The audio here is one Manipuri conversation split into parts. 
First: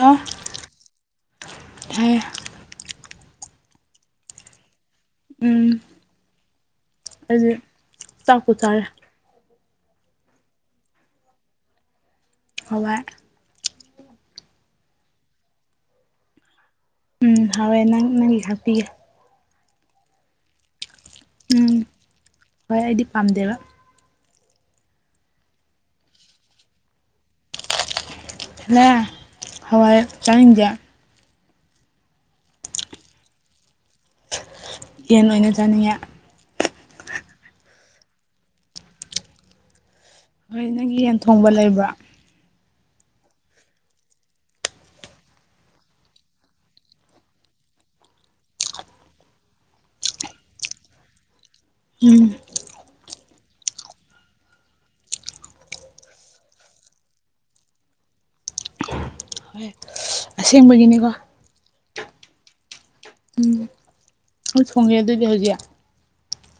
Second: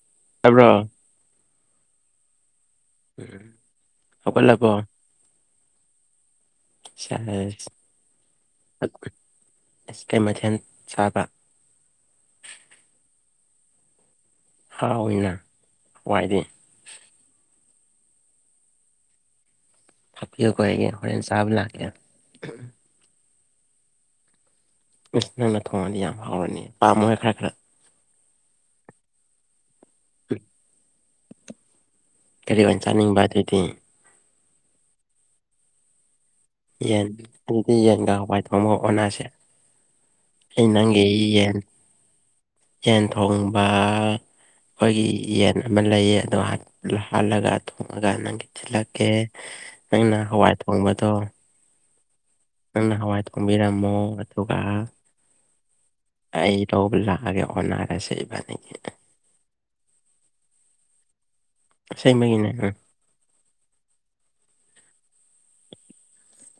ꯑꯣ ꯇꯥꯕ꯭ꯔꯣ ꯊꯥꯏ ꯍꯧꯒꯠꯂꯥꯕꯣ ꯎꯝ ꯁꯦꯁ ꯑꯩꯗꯤ ꯆꯥꯛꯄꯨ ꯆꯥꯔꯦ ꯑꯁ ꯀꯩ ꯃꯊꯦꯟ ꯆꯕꯔꯥ ꯍꯋꯥꯏ ꯍꯥꯎꯏꯅ ꯋꯥꯏꯗꯤ ꯎꯝ ꯍꯥꯎꯋꯦ ꯅꯪ ꯅꯪꯒꯤ ꯈꯥꯛꯄꯤꯒꯦ ꯍꯥꯞꯄꯤꯌꯨꯀꯣ ꯑꯩꯒꯤ ꯍꯣꯔꯦꯟ ꯆꯥꯕ ꯎꯝ ꯂꯥꯛꯀꯦ ꯍꯣꯏ ꯑꯩꯗꯤ ꯄꯥꯝꯗꯦꯕ ꯑꯁ ꯅꯪꯅ ꯊꯣꯡꯉꯗꯤ ꯌꯥꯝ ꯍꯥꯎꯔꯅꯤ ꯄꯥꯝꯃꯣꯍꯦ ꯈꯔ ꯈꯔ ꯍꯂ ꯍꯋꯥꯏ ꯆꯥꯅꯤꯡꯗꯦ ꯀꯔꯤ ꯑꯣꯏꯟ ꯆꯥꯅꯤꯡꯕ ꯑꯗꯨꯏꯗꯤ ꯌꯦꯟ ꯑꯣꯏꯅ ꯆꯥꯅꯤꯡꯉꯦ ꯌꯦꯟ ꯑꯗꯨꯗꯤ ꯌꯦꯟꯒ ꯍꯋꯥꯏ ꯊꯣꯡꯕꯒ ꯑꯣꯟꯅꯥꯁꯦ ꯑꯩ ꯍꯣꯏ ꯅꯪꯒꯤ ꯊꯣꯡꯕ ꯌꯦꯟ ꯂꯩꯕ꯭ꯔꯥ ꯌꯦꯟ ꯊꯣꯡꯕ ꯑꯩꯈꯣꯏꯒꯤ ꯌꯦꯟ ꯑꯃ ꯂꯩꯌꯦ ꯑꯗꯣ ꯍꯥ ꯍꯥꯜꯂꯒ ꯊꯣꯡꯉꯒ ꯅꯪꯒꯤ ꯊꯤꯜꯂꯛꯀꯦ ꯅꯪꯅ ꯍꯋꯥꯏ ꯊꯣꯡꯕꯗꯣ ꯎꯝ ꯅꯪꯅ ꯍꯋꯥꯏ ꯊꯣꯡꯕꯤꯔꯝꯃꯣ ꯑꯗꯨꯒ ꯑꯩ ꯂꯧꯕ ꯂꯥꯛꯑꯒꯦ ꯑꯣꯟꯅꯔꯁꯦ ꯏꯕꯅꯤ ꯍꯣꯏ ꯑꯁꯦꯡꯕꯒꯤꯅꯤꯀꯣ ꯏꯁꯦꯡꯕꯒꯤꯅꯦ ꯎꯝ ꯎꯝ ꯑꯩ ꯊꯣꯡ ꯒꯦ ꯑꯗꯨꯗꯤ ꯍꯧꯖꯤꯛ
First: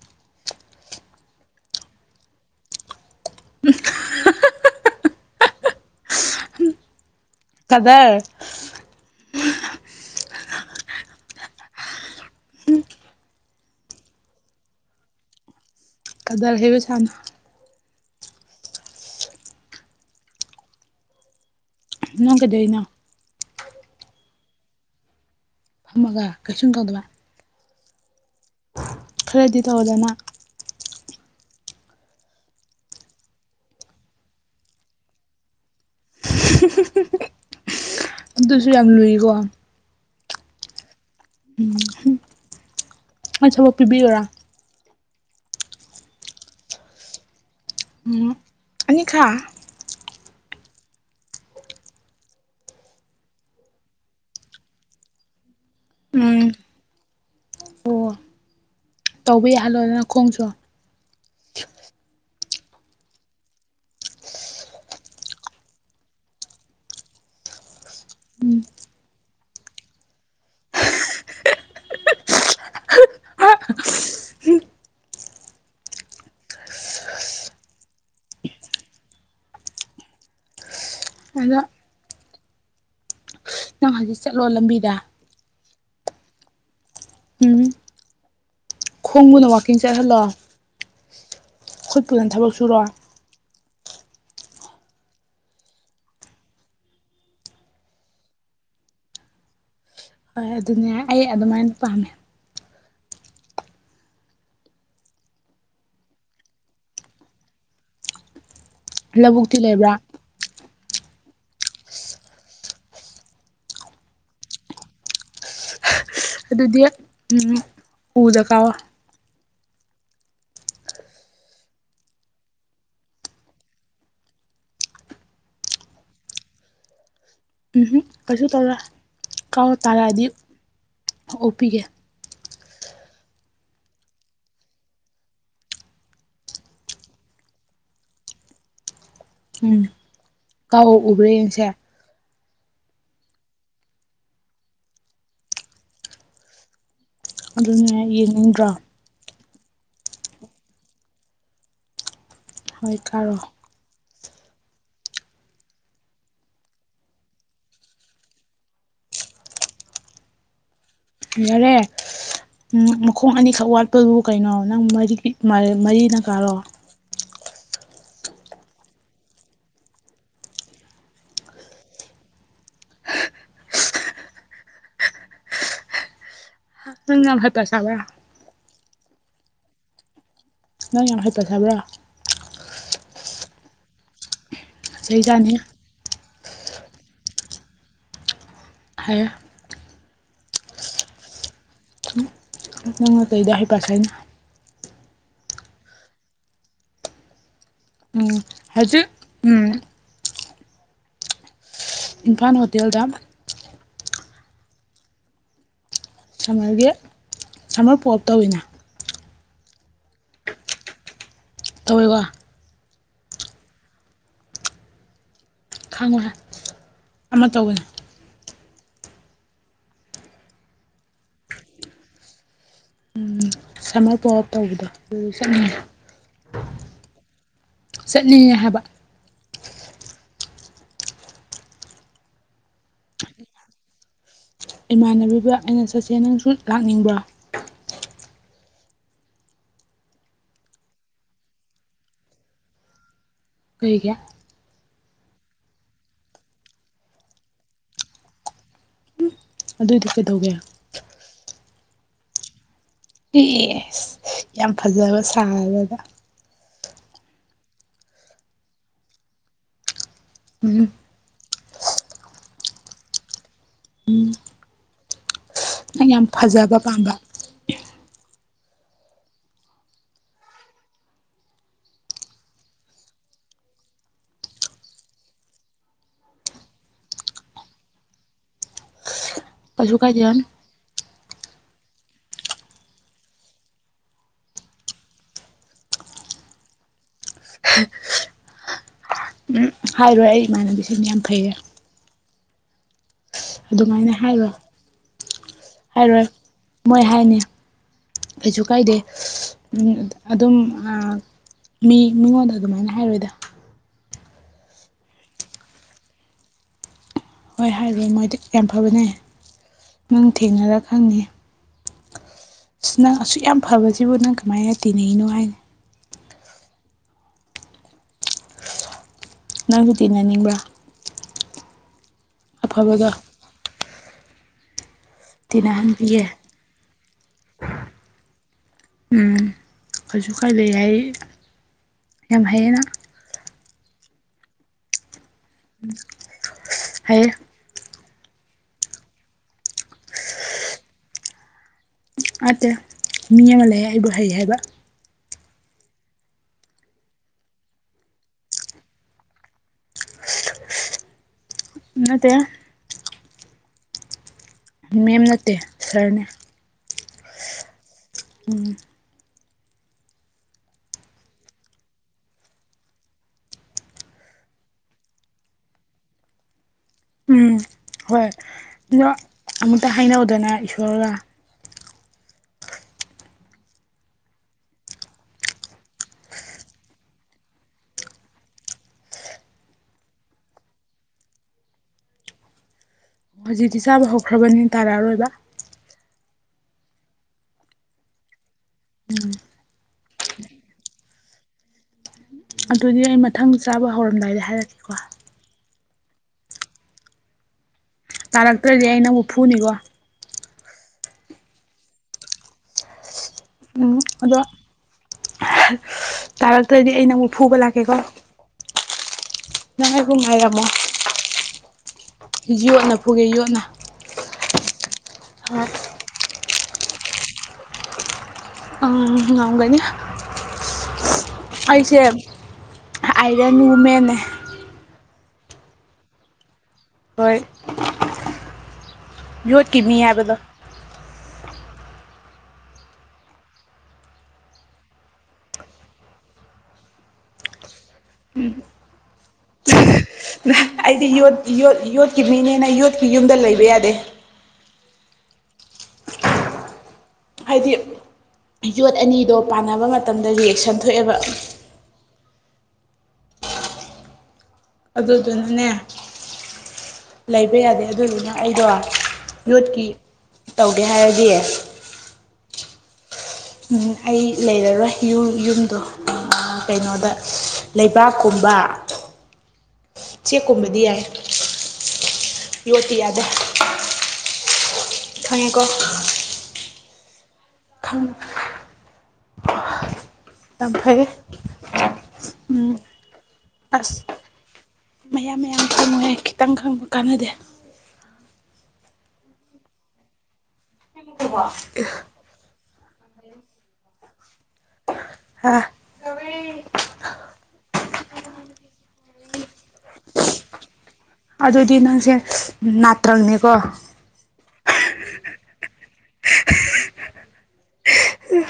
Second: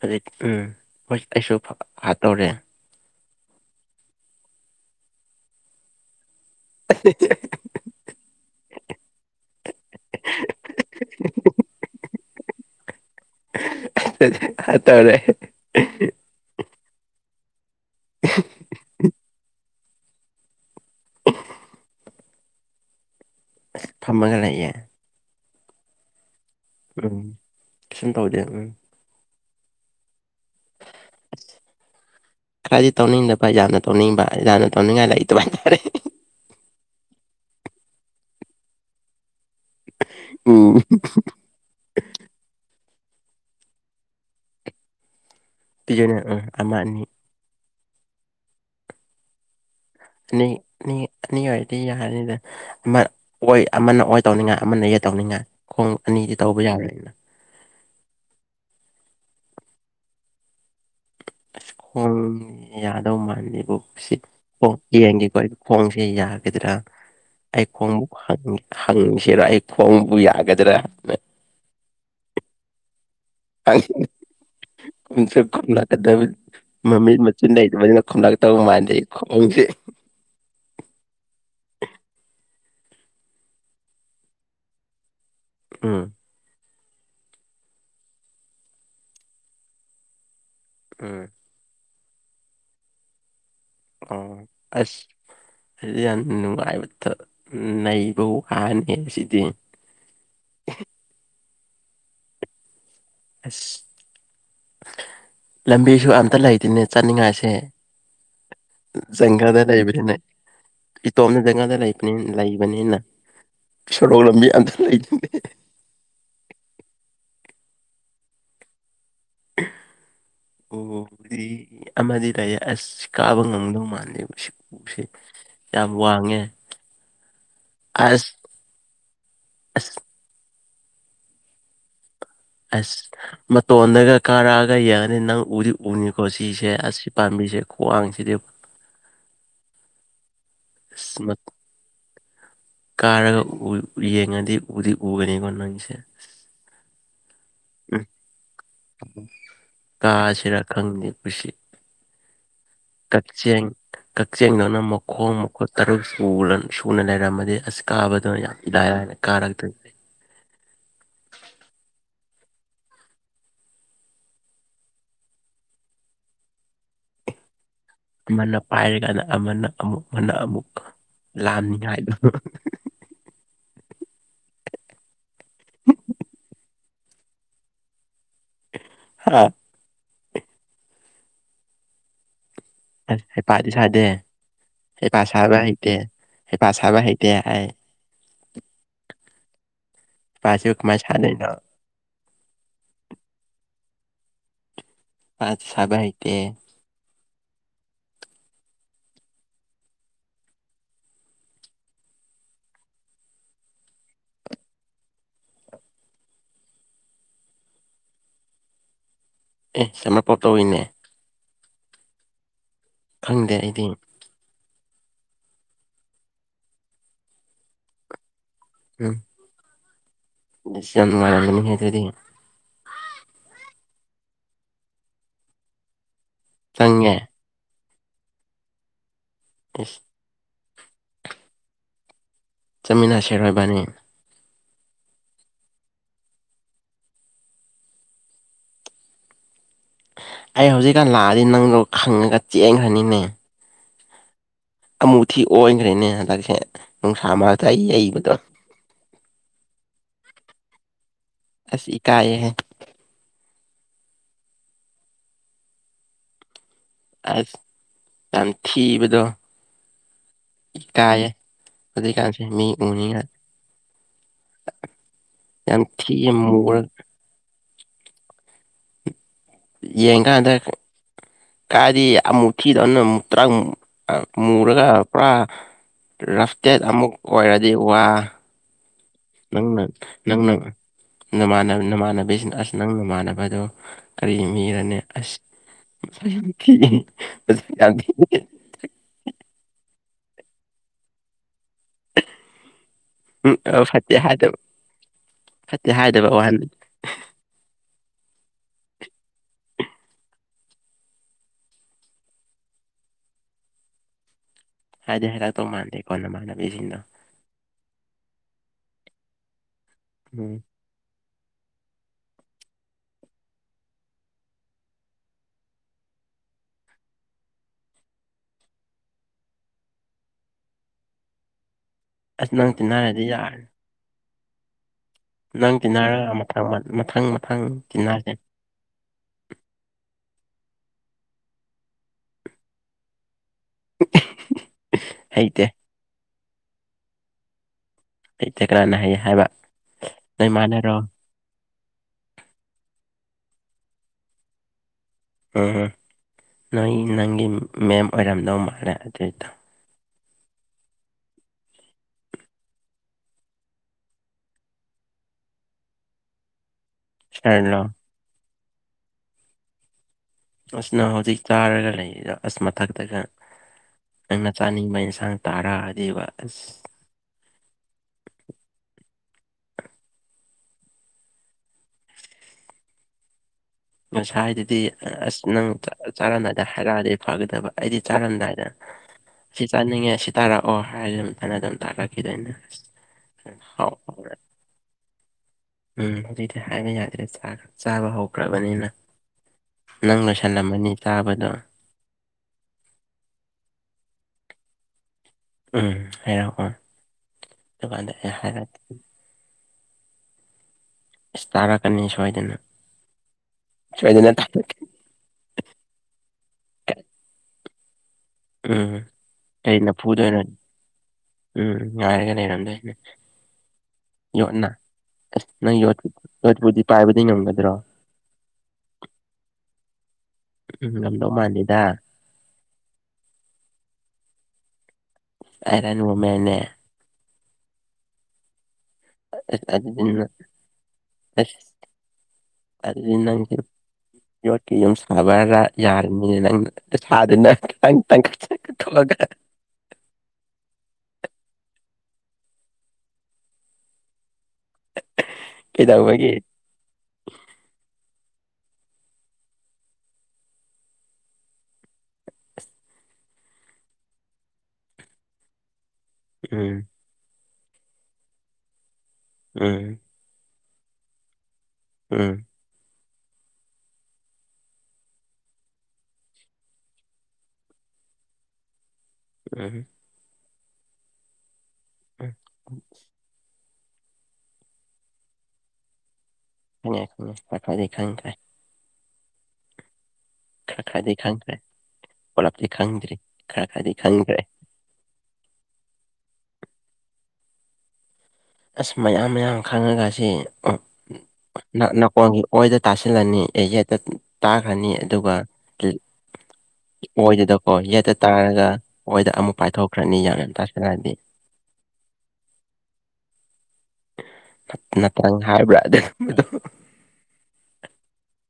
ꯍꯧꯖꯤꯛ ꯎꯝ ꯍꯣꯏ ꯑꯩꯁꯨ ꯐ ꯍꯥꯠꯇꯧꯔꯦ [unintelligible] ꯀꯗꯔ [unintelligible] ꯍꯥꯠꯇꯧꯔꯦ ꯑꯦ [unintelligible] ꯀꯗꯔ ꯍꯩꯕ ꯁꯥꯅꯨ [unintelligible] [unintelligible] ꯅꯪ ꯀꯩꯗꯩꯅꯣ ꯑꯁ ꯐꯝꯃꯒ ꯂꯩꯌꯦ ꯐꯝꯃꯒ ꯀꯩꯁꯨꯝ ꯇꯧꯗꯕ ꯎꯝ ꯀꯩꯁꯨꯝ ꯇꯧꯗꯦ ꯎꯝ ꯈꯔꯗꯤ ꯇꯧꯗꯅ [unintelligible] ꯈꯔꯗꯤ ꯇꯧꯅꯤꯡꯗꯕ ꯌꯥꯝ ꯇꯧꯅꯤꯡꯕ ꯌꯥꯝꯅ ꯇꯧꯅꯤꯡꯉꯥꯏ ꯂꯩꯗꯕ ꯇꯥꯔꯦ [unintelligible] ꯑꯗꯨꯁꯨ ꯌꯥꯝ ꯂꯨꯏꯀꯣ ꯎꯝ ꯎꯝ ꯃꯁꯕꯥꯎ ꯄꯤꯕꯤꯔꯔꯥ [inaudible] ꯄꯤꯒꯥ ꯅꯤ ꯑꯃ ꯑꯅꯤ ꯎꯝ ꯑꯅꯤ ꯈꯥ ꯅꯣꯏ ꯑꯅꯤ ꯑꯣꯏꯗꯤ ꯌꯥꯔꯅꯤꯗ ꯑꯃ ꯑꯣꯏ ꯑꯃꯅ ꯑꯣꯏ ꯇꯧꯅꯤꯡꯉꯥꯏ ꯑꯃꯅ ꯌꯦꯠ ꯇꯧꯅꯤꯡꯉꯥꯏ ꯈꯣꯡ ꯑꯅꯤꯗꯤ ꯎꯝ ꯇꯧꯕ ꯌꯥꯔꯣꯏꯅ ꯑꯣ ꯇꯧꯕ ꯌꯥꯍꯜꯂꯣꯗꯅ ꯈꯣꯡꯁꯨ ꯈꯣꯡ ꯌꯥꯗꯧ ꯃꯥꯜꯂꯦꯕꯨ ꯁꯤꯗꯤ ꯍꯣꯏ ꯌꯦꯡꯒꯦꯀꯣ ꯑꯩ ꯈꯣꯡꯁꯦ ꯌꯥꯒꯗ꯭ꯔꯥ ꯑꯩ ꯈꯣꯡꯕꯨ ꯎꯝ ꯍꯪꯁꯤꯔꯣ ꯑꯩ ꯈꯣꯡꯕꯨ ꯌꯥꯒꯗ꯭ꯔꯥ ꯁꯦ ꯀꯝꯗ [inaudible] ꯃꯃꯤ ꯃꯆꯨ ꯂꯩ ꯃꯗꯨꯅ ꯈꯝꯂꯛ ꯇꯧ ꯃꯥꯟꯗꯩ ꯈꯣꯡꯣꯡꯁꯦ [inaudible] ꯑꯗꯣ [unintelligible] ꯅꯪ ꯍꯧꯖꯤꯛ ꯆꯠꯂꯣ ꯂꯝꯕꯤꯗ ꯎꯝ ꯎꯝ ꯈꯣꯡꯕꯨꯅ ꯋꯥꯛꯀꯤꯡ ꯆꯠꯍꯜꯂꯣ ꯎꯝ ꯈꯨꯠꯇꯨꯅ ꯊꯕꯛ ꯁꯨꯔꯣ ꯑ ꯑꯁ ꯑꯩꯗꯤ ꯌꯥꯝ ꯅꯨꯡꯉꯥꯏꯕꯇ ꯅꯩꯕ ꯋꯥꯅꯦ ꯁꯤꯗꯤ ꯍꯣꯏ ꯑꯗꯨꯅꯦ ꯑꯩ ꯑꯗꯨꯃꯥꯏꯅ ꯄꯥꯝꯃꯦ ꯑꯁ ꯂꯝꯕꯤꯁꯨ ꯑꯝꯇ ꯂꯩꯇꯦꯅꯦ ꯆꯠꯅꯤꯡꯉꯥꯏꯁꯦ ꯂꯧꯕꯨꯛꯇꯤ ꯆꯪꯒꯜꯗ ꯂꯩꯕ꯭ꯔꯥ ꯂꯩꯕꯅꯤꯅ ꯏꯇꯣꯝꯅ ꯖꯪꯒꯜꯗ ꯂꯩꯕ ꯂꯩꯕꯅꯤꯅ ꯁꯣꯔꯣꯛ ꯂꯝꯕꯤ ꯑꯝꯇ ꯂꯩꯇꯦ ꯑꯗꯨꯗꯤ ꯎꯝ ꯎꯗ ꯀꯥꯎꯋꯣ [unintelligible] ꯑꯣꯗꯤ ꯑꯃꯗꯤ ꯂꯩꯌꯦ ꯑꯁ ꯀꯥꯕ ꯉꯝꯗꯧ ꯃꯥꯜꯇꯦ ꯎ ꯌꯥꯝ ꯋꯥꯡꯉꯦ ꯎꯝ ꯑꯁ ꯀꯩꯁꯨ ꯇꯧꯔꯣꯏ ꯀꯥꯎ ꯑꯁ ꯇꯥꯔꯛꯑꯗꯤ ꯑꯣꯛꯄꯤꯒꯦ ꯑꯁ ꯃꯇꯣꯟꯗꯒ ꯀꯥꯔꯛꯑꯒ ꯌꯦꯡꯉꯅꯤ ꯅꯪ ꯎꯗꯤ ꯎꯅꯤꯀꯣ ꯁꯤꯁꯦ ꯑꯁꯤ ꯄꯥꯝꯕꯤꯁꯦ ꯈ꯭ꯋꯥꯡꯁꯤꯗꯤ [unintelligible] ꯎꯝ ꯀꯥꯎ ꯑꯁ ꯎꯕ꯭ꯔꯦ ꯃ ꯌꯦꯡꯁꯦ ꯀꯥꯔꯒ ꯌꯦꯡꯉꯗꯤ ꯎꯗꯤ ꯎꯒꯅꯤꯀꯣ ꯅꯪꯁꯦ ꯑꯗꯨꯅꯦ ꯎꯝ ꯌꯦꯡꯅꯤꯡꯇꯔ꯭ꯣ ꯀꯥꯁꯤꯔꯥ ꯈꯪꯅꯤ ꯄꯨꯁꯤ ꯍꯣꯏ ꯀꯥꯔꯣ ꯀꯛꯆꯦꯡ ꯀꯛꯆꯦꯡꯗꯧꯅ ꯃꯈꯣꯡ ꯃꯈꯨꯠ ꯇꯔꯨꯛ ꯁꯨꯅ ꯂꯩꯔꯝꯃꯗꯤ ꯑꯁ ꯀꯥꯕꯗꯨꯅ ꯌꯥꯝ ꯅꯥꯏ ꯍꯥꯏꯔꯦ ꯀꯔꯝꯗꯤ ꯌꯥꯔꯦ ꯎ ꯃꯈꯣꯡ ꯑꯅꯤꯈꯛ ꯋꯥꯠꯄꯗꯨꯕꯨ ꯀꯩꯅꯣ ꯅꯪ ꯃꯔꯤ ꯃꯔꯤꯅ ꯀꯥꯔꯣ ꯑꯃꯅ ꯄꯥꯏꯔꯀꯥꯟꯗ ꯑꯃꯅ ꯑꯃꯨꯛ ꯑꯃꯅ ꯑꯃꯨꯛ ꯂꯥꯅꯤꯉꯥꯏꯗꯣ [unintelligible] ꯅꯪ ꯌꯥꯝ ꯍꯩꯄꯥ ꯁꯥꯕ꯭ꯔ ꯍꯥ ꯅꯪ ꯌꯥꯝꯈꯩ ꯐꯖꯕ꯭ꯔꯥ ꯑꯁ ꯍꯩꯄꯥꯗꯤ ꯁꯥꯗꯦ ꯍꯩꯄꯥꯠ ꯐꯖꯩꯖꯥꯠꯅꯤ ꯁꯥꯕ ꯍꯩꯇꯦ ꯍꯩꯐ ꯁꯥꯕ ꯍꯩꯇꯦ ꯑꯩ ꯍꯥꯏ ꯄꯆ ꯎꯛ ꯃꯥꯁꯗꯅ ꯅꯪꯅꯇꯩꯗꯤ ꯍꯩ ꯄꯠ ꯍꯥꯏꯅ ꯄ ꯁꯕ ꯍꯥꯏꯇꯦ ꯎꯝ ꯍꯥꯏꯗꯤꯦ ꯎꯝ ꯏꯝꯐꯥꯜ ꯍꯣꯇꯦꯜꯗ ꯁꯝꯃꯔꯒꯤ ꯁꯝꯃꯔ ꯄꯣꯞ ꯇꯧꯋꯤꯅ ꯑꯦ ꯁꯅꯄꯣ ꯇꯧꯔꯤꯅꯦ ꯇꯧꯔꯤꯕ ꯈꯪꯗꯦ ꯑꯩꯗꯤ ꯈꯥꯡꯉꯔꯥ ꯑꯃ ꯇꯧꯒꯅꯤ ꯎꯝ ꯗꯤꯁꯋꯥꯔꯅꯅꯤ ꯍꯥꯏꯗꯤ ꯎꯝ ꯁꯝꯃꯔ ꯄꯣ ꯑꯞ ꯇꯧꯕꯗꯣ ꯑꯗꯨ ꯆꯠꯅꯤꯡꯉꯤ ꯆꯪꯉꯦ ꯆꯠꯅꯤꯡꯉꯦ ꯍꯥꯏꯕ ꯀꯁ ꯆꯥꯃꯤꯟꯅꯁꯦꯔꯣꯏꯕꯅꯤ ꯏꯃꯥꯟꯅꯕꯤꯕ ꯑꯩꯅ ꯆꯠꯁꯦ ꯅꯪꯁꯨ ꯂꯥꯛꯅꯤꯡꯕ꯭ꯔꯣ ꯑꯩ ꯍꯧꯖꯤꯛꯀꯥꯟ ꯂꯥꯛꯑꯗꯤ ꯅꯪꯗꯣ ꯈꯪꯉꯒ ꯆꯦꯟꯈ꯭ꯔꯅꯤꯅꯦ ꯀꯒꯦ ꯑꯃꯨ ꯊꯤ ꯑꯣꯟꯈ꯭ꯔꯦꯅꯦ ꯍꯟꯗꯛꯁꯦ ꯅꯨꯡꯁꯥ ꯃꯔꯛꯇ ꯑꯩ ꯌꯩꯕꯗꯣ ꯑꯗꯨꯑꯣꯏꯗꯤ ꯀꯩꯗꯧꯒꯦ ꯑꯁꯤꯁ ꯏꯀꯥꯏꯑ ꯍꯥꯏ ꯑꯦ ꯑꯦ ꯌꯥꯝ ꯐꯖꯕ ꯁꯥꯔꯕꯗ ꯑꯁ ꯀꯟꯊꯤꯕꯗꯣ ꯎꯝ ꯇꯑꯦ ꯑꯗꯨꯛ ꯀꯥꯟꯁꯦ ꯃꯤ ꯎꯅꯤꯡꯅ ꯅ ꯌꯥꯝ ꯊꯤꯌꯦ ꯐꯖꯕ ꯃꯨꯔ ꯄꯥꯝꯕ ꯌꯦꯡ ꯀꯥꯟꯗ ꯀꯗꯤ ꯑꯃꯨꯛ ꯊꯤꯗꯧꯅ ꯑꯃꯨꯛ ꯇꯔꯥꯛ ꯃꯨꯔꯒ ꯄꯨꯔꯥ ꯔꯐꯇꯦꯠ ꯑꯃꯨꯛ ꯑꯣꯏꯔꯗꯤ ꯋꯥ ꯂꯪꯅ ꯀꯩꯁꯨ ꯀꯥꯏꯗꯦ ꯎꯝ ꯂꯪꯅ ꯥꯟ ꯅꯃꯥꯟꯅꯕꯤꯁꯤꯅ ꯑꯁ ꯅꯪ ꯅꯃꯥꯟꯅꯕꯗꯣ ꯀꯔꯤ ꯃꯤꯔꯅꯤ ꯑꯁ ꯉꯁꯁ ꯍꯥꯏꯔꯣꯏ ꯑꯩ ꯏꯃꯥꯟꯅꯕꯤꯁꯤꯅ ꯌꯥꯝ ꯐꯩꯌꯦ ꯎꯝ ꯑ ꯑꯗꯨꯃꯥꯏꯅ ꯐꯠꯇꯦ ꯍꯥꯏꯔꯣꯏ ꯍꯥꯏꯗꯕ ꯐꯠꯇꯦ ꯍꯥꯏꯔꯣꯏ ꯍꯥꯏꯗꯕ ꯑꯍꯟꯕꯅꯤ ꯃꯣꯏ ꯍꯥꯏꯅꯤ ꯀꯁꯨ ꯀꯥꯏꯗꯦ ꯑꯗꯨꯝ ꯃꯤ ꯃꯤꯉꯣꯟꯗ ꯑꯗꯨꯃꯥꯏꯅ ꯍꯥꯏꯔꯣꯏꯗ ꯍꯥꯏꯗꯤ ꯍꯥꯏꯔꯛꯇꯧ ꯃꯥꯟꯗꯦꯀꯣ ꯅꯃꯥꯟꯅꯕꯤꯁꯤꯡꯗꯣ ꯍꯣꯏ ꯍꯥꯏꯔ ꯃꯣꯏꯗꯤ ꯌꯥꯝ ꯐꯕꯅꯦ ꯅꯪ ꯎꯝ ꯊꯦꯡꯅꯔ ꯈꯪꯅꯤ ꯑ ꯅꯪ ꯑꯁꯨꯛ ꯌꯥꯝ ꯐꯕꯁꯤꯕꯨ ꯅꯪ ꯀꯃꯥꯏꯅ ꯇꯤꯟꯅꯅꯣ ꯍꯥꯏꯅ ꯅꯪꯁꯨ ꯇꯤꯟꯅꯅꯤꯡꯕ꯭ꯔꯥ ꯑꯁ ꯅꯪ ꯑꯐꯕꯗꯣ ꯇꯤꯟꯅꯅꯥꯔꯗꯤ ꯌꯥꯔꯅꯤ ꯅꯪ ꯇꯤꯟꯅꯔ ꯇꯤꯟꯅꯍꯟꯕꯤꯒꯦ ꯃꯊꯪ ꯃꯊꯪ ꯃꯊꯪ ꯇꯤꯟꯅꯒꯦ ꯎꯝ ꯀꯩꯁꯨ ꯀꯥꯏ ꯂꯩ ꯍꯥꯏ ꯌꯥꯝ ꯍꯩꯌꯦꯅ ꯍꯩꯇꯦ ꯍꯥꯏꯌꯦ ꯑꯩꯇꯦ ꯀꯅꯥꯥꯅ ꯍꯩꯌꯦ ꯍꯥꯏꯕ ꯅꯣꯏ ꯃꯥꯟꯅꯔꯣ ꯅꯠꯇꯦ ꯃꯤ ꯑꯃ ꯂꯩꯌꯦ ꯑꯩꯕꯨ ꯍꯩ ꯍꯥꯏꯕ ꯎꯝ ꯅꯣꯏ ꯅꯪꯒꯤ ꯃꯦꯝ ꯑꯣꯏꯔꯝꯗꯧ ꯃꯥꯂꯦ ꯑꯗꯨꯏꯗꯣ ꯅꯠꯇꯦ ꯃꯦꯝ ꯅꯠꯇꯦ ꯁꯥꯔꯅꯦ ꯁꯥꯔꯂꯣ ꯎꯝ ꯑꯁ ꯅꯪ ꯍꯧꯖꯤꯛ ꯆꯥꯔꯒ ꯂꯩꯔꯤꯗꯣ ꯑꯁ ꯃꯊꯛꯇꯒ ꯅꯪ ꯆꯥꯅꯤꯡꯕ ꯏꯟꯁꯥꯡ ꯇꯥꯔꯥꯛꯑꯗꯤꯕ ꯑꯁ ꯎꯝ ꯍꯣꯏ ꯑꯗꯣ ꯑꯃꯨꯛꯇ ꯍꯥꯏꯅꯧꯗꯅ ꯏꯁꯣꯔꯒ ꯉꯁꯥꯏꯗꯨꯗꯤ ꯑꯁ ꯅꯪ ꯆꯥꯔꯝꯗꯥꯏꯗ ꯍꯥꯏꯔꯛꯑꯗꯤ ꯐꯒꯗꯕ ꯑꯩꯗꯤ ꯆꯥꯔꯝꯗꯥꯏꯗꯅ ꯁꯤ ꯆꯥꯅꯤꯡꯉꯦ ꯁꯤ ꯇꯥꯔꯛꯑꯣ ꯍꯥꯏꯔꯗꯤ ꯑꯗꯨꯝ [unintelligible] ꯇꯥꯔꯛꯈꯤꯗꯣꯏꯅꯦ ꯑꯁ ꯑꯣ ꯍꯧꯖꯤꯛꯇꯤ ꯆꯥꯕ ꯍꯧꯈ꯭ꯔꯕꯅꯤꯅ ꯇꯥꯔꯛꯑꯔꯣꯏꯕ ꯎꯝ ꯍꯧꯖꯤꯛꯇꯤ ꯍꯥꯏꯕ ꯌꯥꯗ꯭ꯔꯦ ꯆꯥꯛ ꯆꯥꯕ ꯍꯧꯈ꯭ꯔꯕꯅꯤꯅ ꯎꯝ ꯅꯪ ꯂꯣꯏꯁꯜꯂꯝꯃꯅꯤ ꯆꯥꯕꯗꯣ ꯑꯗꯨꯗꯤ ꯑꯩ ꯃꯊꯪ ꯆꯥꯕ ꯍꯧꯔꯝꯗꯥꯏꯗ ꯍꯥꯏꯔꯛꯀꯦꯀꯣ ꯎꯝ ꯍꯥꯏꯔꯛꯑꯣ ꯑꯗꯨꯀꯥꯟꯗ ꯑꯩ ꯍꯥꯏꯔꯛꯀꯦ ꯇꯥꯔꯛꯇ꯭ꯔꯗꯤ ꯑꯩ ꯅꯪꯕꯨ ꯐꯨꯅꯤꯀꯣ ꯏꯁ ꯇꯥꯔꯛꯀꯅꯤ ꯁꯣꯏꯗꯅ ꯎꯝ ꯁꯣꯏꯗꯅ ꯑꯗꯣ ꯇꯥꯔꯛꯀꯅꯤ ꯇꯥꯔꯛꯇ꯭ꯔꯗꯤ ꯑꯩ ꯅꯪꯕꯨ ꯐꯨꯕ ꯂꯥꯛꯀꯦꯀꯣ ꯎꯝ ꯀꯩꯅ ꯅꯪ ꯑꯩꯕꯨ ꯐꯨꯗꯣꯏꯅꯣ ꯉꯥꯏꯔꯝꯃꯣ ꯎꯝ ꯉꯥꯏꯔꯒ ꯂꯩꯔꯝꯗꯣꯏꯅꯦ ꯌꯣꯠꯅ ꯐꯨꯒꯦ ꯌꯣꯠꯅ ꯌꯣꯠꯅ ꯑꯁ ꯍꯣꯏ ꯅꯪ ꯌꯣꯠ ꯌꯣꯠꯄꯨꯗꯤ ꯄꯥꯏꯕꯗꯤ ꯉꯝꯒꯗ꯭ꯔꯣ ꯑ ꯉꯝꯒꯅꯤ ꯎꯝ ꯉꯝꯗꯧ ꯃꯥꯟꯗꯦꯗ ꯑꯩꯁꯦ ꯑꯥꯏꯔꯟ ꯋꯨꯃꯦꯟꯅꯦ ꯑꯥꯏꯔꯟ ꯋꯨꯃꯦꯟꯅꯦ ꯍꯣꯏ ꯑꯁ ꯌꯣꯠꯀꯤ ꯃꯤ ꯑꯗꯨꯗꯤ ꯍꯥꯏꯕꯗꯣ ꯑꯁ ꯑꯗꯨꯗꯤ ꯅꯪꯁꯦ ꯌꯣꯠꯀꯤ ꯌꯨꯝ ꯁꯥꯕꯔꯥ ꯌꯥꯔꯅꯤ ꯅꯪꯅ ꯁꯥꯗꯅ [unintelligible] ꯊꯣꯛꯑꯒ ꯑꯩꯗꯤ ꯌꯣꯠ ꯌꯠ ꯌꯣꯠꯀꯤ ꯃꯤꯅꯦꯅ ꯌꯣꯠꯀꯤ ꯌꯨꯝꯗ ꯂꯩꯕ ꯌꯥꯗꯦ ꯀꯩꯗꯧꯕꯒꯤ ꯍꯥꯏꯗꯤ ꯌꯣꯠ ꯑꯅꯤꯗꯣ ꯄꯥꯟꯅꯕ ꯃꯇꯝꯗ ꯔꯤꯌꯦꯛꯁꯟ ꯊꯣꯛꯑꯦꯕ ꯑꯗꯨꯗꯨꯅꯅꯦ ꯎꯝ ꯂꯩꯕ ꯌꯥꯗꯦ ꯑꯗꯨꯗꯨꯅ ꯑꯩꯗꯣ ꯎꯝ ꯌꯣꯠꯀꯤ ꯇꯧꯒꯦ ꯍꯥꯏꯔꯗꯤ ꯎꯝ ꯎꯝ ꯑꯩ ꯂꯩꯔꯔꯣꯏ ꯌꯨ ꯌꯨꯝꯗꯣ ꯀꯩꯅꯣꯗ ꯂꯩꯕꯥꯛꯀꯨꯝꯕ ꯎꯝ ꯆꯦꯛꯀꯨꯝꯕꯗꯤ ꯌꯥꯏ ꯌꯣꯠꯇꯤ ꯌꯥꯗꯦ ꯈꯪꯉꯦꯀꯣ ꯈꯪꯉꯉꯦ ꯈꯪꯉꯦ [unintelligible] ꯈꯪꯈ꯭ꯔꯦ ꯌꯥꯝ ꯈꯔ ꯐꯩ ꯈꯔꯗꯤ ꯈꯪꯈ꯭ꯔꯦ ꯄꯨꯂꯞꯗꯤ ꯎꯝ ꯈꯪꯗ꯭ꯔꯤ ꯈꯔ ꯈꯔꯗꯤ ꯑꯁ ꯈꯪꯗ꯭ꯔꯦ ꯃꯌꯥꯝ ꯃꯌꯥꯝ ꯈꯪꯉꯨꯍꯦ ꯈꯤꯇꯪ ꯈꯪꯕ ꯀꯥꯟꯅꯗꯦ ꯑꯁ ꯃꯌꯥꯝ ꯃꯌꯥꯝ ꯈꯪꯉꯒ ꯁꯤ ꯅꯅꯥꯀꯣꯡꯒꯤ ꯑꯣꯏꯗ ꯇꯥꯁꯤꯜꯂꯅꯤ ꯑꯩ ꯌꯦꯠꯇ ꯇꯥꯈ꯭ꯔꯅꯤ ꯑꯗꯨꯒ ꯑꯥ ꯑꯣꯏꯗꯨꯗꯀꯣ ꯌꯦꯠꯇ ꯇꯥꯔꯒ ꯑꯣꯏꯗ ꯑꯃꯨꯛ ꯄꯥꯏꯊꯣꯛꯈ꯭ꯔꯅꯤ ꯌꯥꯝ ꯌꯥꯝ ꯇꯥꯁꯤꯜꯂꯗꯤ ꯑꯗꯨꯗꯤ ꯅꯪꯁꯦ ꯅꯥꯇ꯭ꯔꯪꯅꯦꯀꯣ ꯅꯠꯇꯪ ꯍꯥꯏꯕ꯭ꯔꯥ ꯑꯗꯨ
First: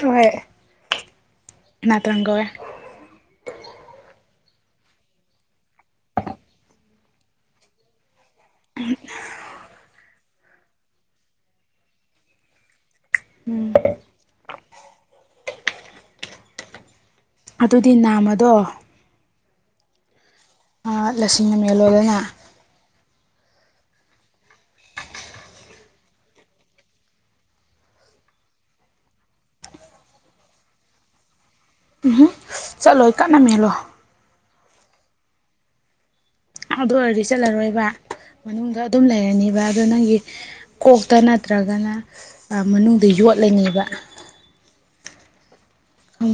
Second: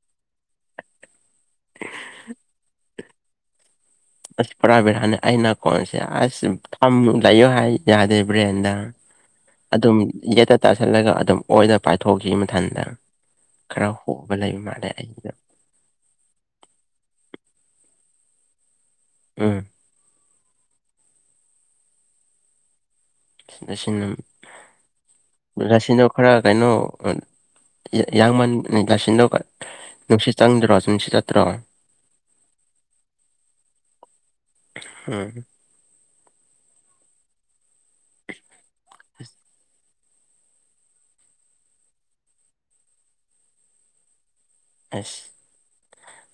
ꯍꯣꯏ ꯅꯥꯠꯇꯔꯪ ꯒꯧꯋꯦ ꯑꯁ ꯄꯨꯔꯥꯕꯤꯔꯥꯅꯤ ꯑꯩꯅ ꯀꯣꯟꯁꯦ ꯑꯁ ꯊ ꯂꯩꯌꯣ ꯍꯥꯏ ꯌꯥꯗꯦ ꯕ꯭ꯔꯦꯟꯗ ꯑꯗꯨꯝ ꯌꯦꯠꯇ ꯇꯥꯥꯁꯜꯂꯒ ꯑꯗꯨꯝ ꯑꯣꯏꯅ ꯄꯥꯏꯊꯣꯛꯈꯤ ꯃꯊꯟꯇ ꯈꯔ ꯍꯣꯕ ꯂꯩꯕ ꯃꯥꯜꯂꯦ ꯑꯩꯩꯅ ꯑꯗꯨꯗꯤ ꯅꯥꯝꯃꯗꯣ ꯎꯝ ꯂꯤꯁꯤꯡꯅ ꯃꯦꯜꯂꯣꯗꯅ ꯉꯁꯤꯗꯣ ꯈꯔ ꯀꯩꯅꯣ ꯂꯁꯤꯡꯗꯣ ꯌꯥꯥꯁꯤꯗꯧ ꯅꯨꯡꯁꯤꯠ ꯆꯪꯗ꯭ꯔꯣ ꯅꯨꯡꯁꯤꯠ ꯆꯠꯇ꯭ꯔꯣ ꯎꯝꯍꯨꯝ ꯆꯠꯂꯣꯏ ꯀꯠꯅ ꯃꯦꯜꯂꯣ ꯑꯝ ꯑꯗꯨ ꯑꯣꯏꯔꯗꯤ ꯆꯠꯂꯔꯣꯏꯕ ꯃꯅꯨꯡꯗ ꯑꯗꯨꯝ ꯂꯩꯔꯅꯤꯕ ꯑꯗꯣ ꯅꯪꯒꯤ ꯀꯣꯛꯇ ꯅꯠꯇ꯭ꯔꯒꯅ ꯃꯅꯨꯡꯗ ꯌꯣꯠ ꯂꯩꯅꯦꯕ ꯑꯁ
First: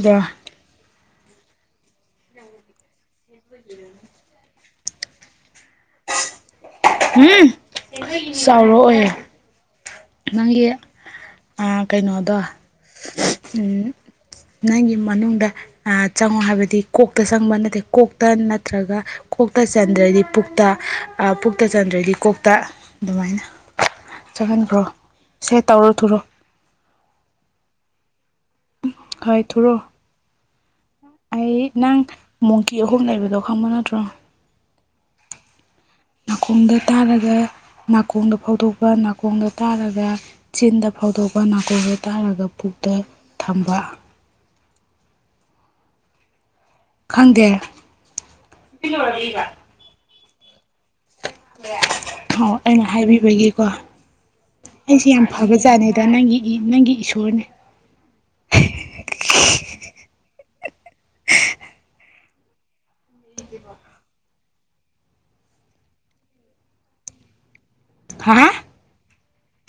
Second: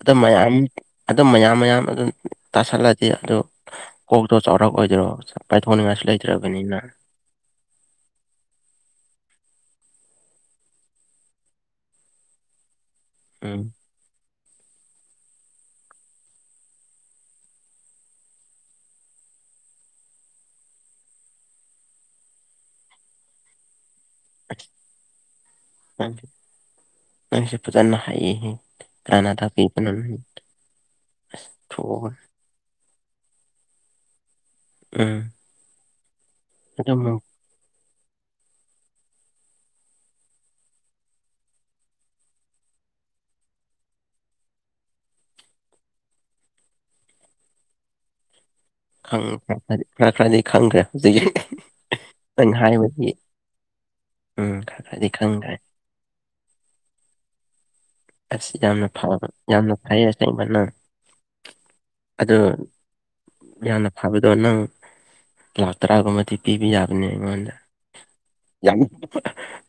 ꯑꯗꯨ ꯃꯌꯥꯝ ꯑꯗꯨꯝ ꯃꯌꯥꯝ ꯃꯌꯥꯝ ꯑꯗꯨꯝ ꯇꯥꯁꯜꯂꯗꯤ ꯑꯗꯨ ꯑꯣꯛꯇꯣ ꯆꯥꯎꯔꯛꯑꯣꯏꯗꯔꯣ ꯄꯥꯏꯊꯣꯛꯅꯤꯡꯉꯥꯏꯁꯨ ꯂꯩꯇ꯭ꯔꯕꯅꯤꯅ ꯎꯝ ꯆꯥꯎꯔꯛꯑꯣꯏꯌꯦ ꯅꯪꯒꯤ ꯑ ꯀꯩꯅꯣꯗꯣ ꯎꯝ ꯅꯪꯒꯤ ꯃꯅꯨꯡꯗ ꯑ ꯆꯪꯉꯣ ꯍꯥꯏꯕꯗꯤ ꯀꯣꯛꯇ ꯆꯪꯕ ꯅꯠꯇꯦ ꯀꯣꯛꯇ ꯅꯠꯇ꯭ꯔꯒ ꯀꯣꯛꯇ ꯆꯟꯗ꯭ꯔꯗꯤ ꯄꯨꯛꯇ ꯑ ꯄꯨꯛꯇ ꯆꯟꯗ꯭ꯔꯗꯤ ꯀꯣꯛꯇ ꯑꯗꯨꯃꯥꯏꯅ ꯑꯁ ꯆꯪꯍꯟꯈ꯭ꯔꯣ ꯁꯦ ꯇꯧꯔꯣ ꯊꯨꯔꯣ ꯅꯪꯁꯦ ꯅꯪꯁꯦ ꯐꯖꯅ ꯍꯩꯍꯦ ꯀꯅꯥꯅ ꯍꯣꯏ ꯊꯨꯔꯣ ꯇꯝꯕꯤꯕꯅꯣ ꯑꯩ ꯅꯪ ꯃꯣꯡꯀꯤ ꯑꯍꯨꯝ ꯂꯩꯕꯗꯣ ꯈꯪꯕ ꯅꯠꯇ꯭ꯔꯣ ꯎꯝ ꯅꯥꯀꯣꯡꯗ ꯑꯗꯨꯃꯨꯛ ꯇꯥꯔꯒ ꯅꯥꯀꯣꯡꯗ ꯐꯥꯎꯗꯣꯛꯄ ꯅꯥꯀꯣꯡꯗ ꯇꯥꯔꯒ ꯆꯤꯟꯗ ꯐꯥꯎꯗꯣꯛꯄ ꯅꯥꯀꯣꯡꯗ ꯇꯥꯔꯒ ꯄꯨꯛꯇ ꯊꯝꯕ ꯈꯪꯗꯦ ꯈꯪꯗꯦ ꯈꯔ ꯈꯔꯗꯤ ꯈꯪꯈ꯭ꯔꯦ ꯑꯗꯨꯒꯤ ꯑꯣ ꯑꯩꯅ ꯍꯥꯏꯕꯤꯕꯒꯤꯀꯣ ꯎꯝ ꯈꯔ ꯑꯩꯁꯦ ꯈꯔꯗꯤ ꯌꯥꯝ ꯈꯪꯈ꯭ꯔꯦ ꯐꯕꯖꯥꯠꯅꯤꯗ ꯅꯪꯒꯤ ꯅꯪꯒꯤ ꯏꯁꯣꯔꯅꯦ ꯑꯁ ꯌꯥꯝꯅ ꯐ ꯌꯥꯝꯅ ꯐꯩꯌꯦ ꯑꯁꯦꯡꯕ ꯅꯪ ꯑꯗꯨ ꯌꯥꯝꯅ ꯐꯕꯗꯣ ꯅꯪ ꯂꯥꯛ ꯇꯔꯥꯒꯨꯝꯕꯗꯤ ꯄꯤꯕ ꯌꯥꯕꯅꯦ ꯑꯩꯉꯣꯟꯗ ꯍꯥ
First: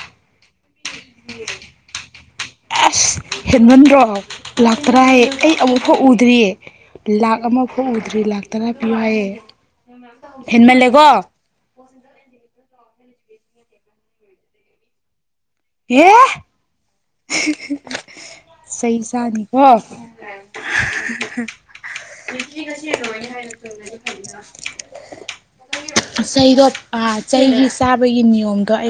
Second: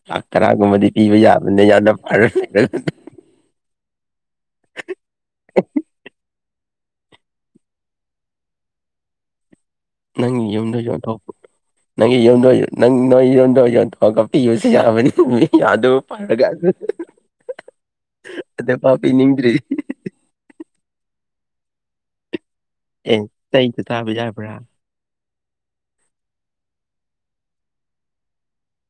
ꯂꯥꯛ ꯂꯥꯔꯥꯒꯨꯝꯕꯗꯤ ꯄꯤꯕ ꯌꯥꯕꯅꯦ ꯌꯥꯝꯅ ꯐꯔꯦ ꯑꯁ ꯍꯦꯟꯃꯟꯗ꯭ꯔꯣ ꯂꯥꯛ ꯇꯔꯥ ꯍꯥꯏꯌꯦ ꯑꯩ ꯑꯃꯨꯛꯐꯥꯎ ꯎꯗ꯭ꯔꯤ ꯂꯥꯛ ꯑꯃ ꯐꯥꯎ ꯎꯗ꯭ꯔꯤ ꯂꯥꯛ ꯇꯔꯥ ꯄꯤꯌꯨ ꯍꯥꯏꯌꯦ ꯅꯪꯒꯤ ꯌꯨꯝꯗꯣ ꯍꯦꯟꯃꯜꯂꯦꯀꯣ ꯌꯣꯟꯊꯣꯛꯄ ꯅꯪꯒꯤ ꯌꯨꯝꯗꯣ ꯅꯪ ꯅꯣꯏ ꯌꯨꯝꯗꯣ ꯌꯣꯟꯊꯣꯛꯑꯒ ꯄꯤꯕꯁꯨ ꯌꯥꯕꯅꯤ ꯌꯥꯗꯣ ꯑꯦ ꯄꯔꯒ [inaudible] ꯆꯩ ꯄꯤꯅꯤꯡꯗ꯭ꯔꯤ ꯆꯥꯅꯤꯀꯣ [inaudible] ꯑꯦ ꯇꯩꯗ ꯇꯥꯕ ꯌꯥꯕ꯭ꯔꯥ ꯆꯩꯗꯣ ꯑ ꯆꯩꯒꯤ ꯆꯥꯕꯒꯤ ꯅꯤꯌꯣꯝꯗꯣ ꯑꯩ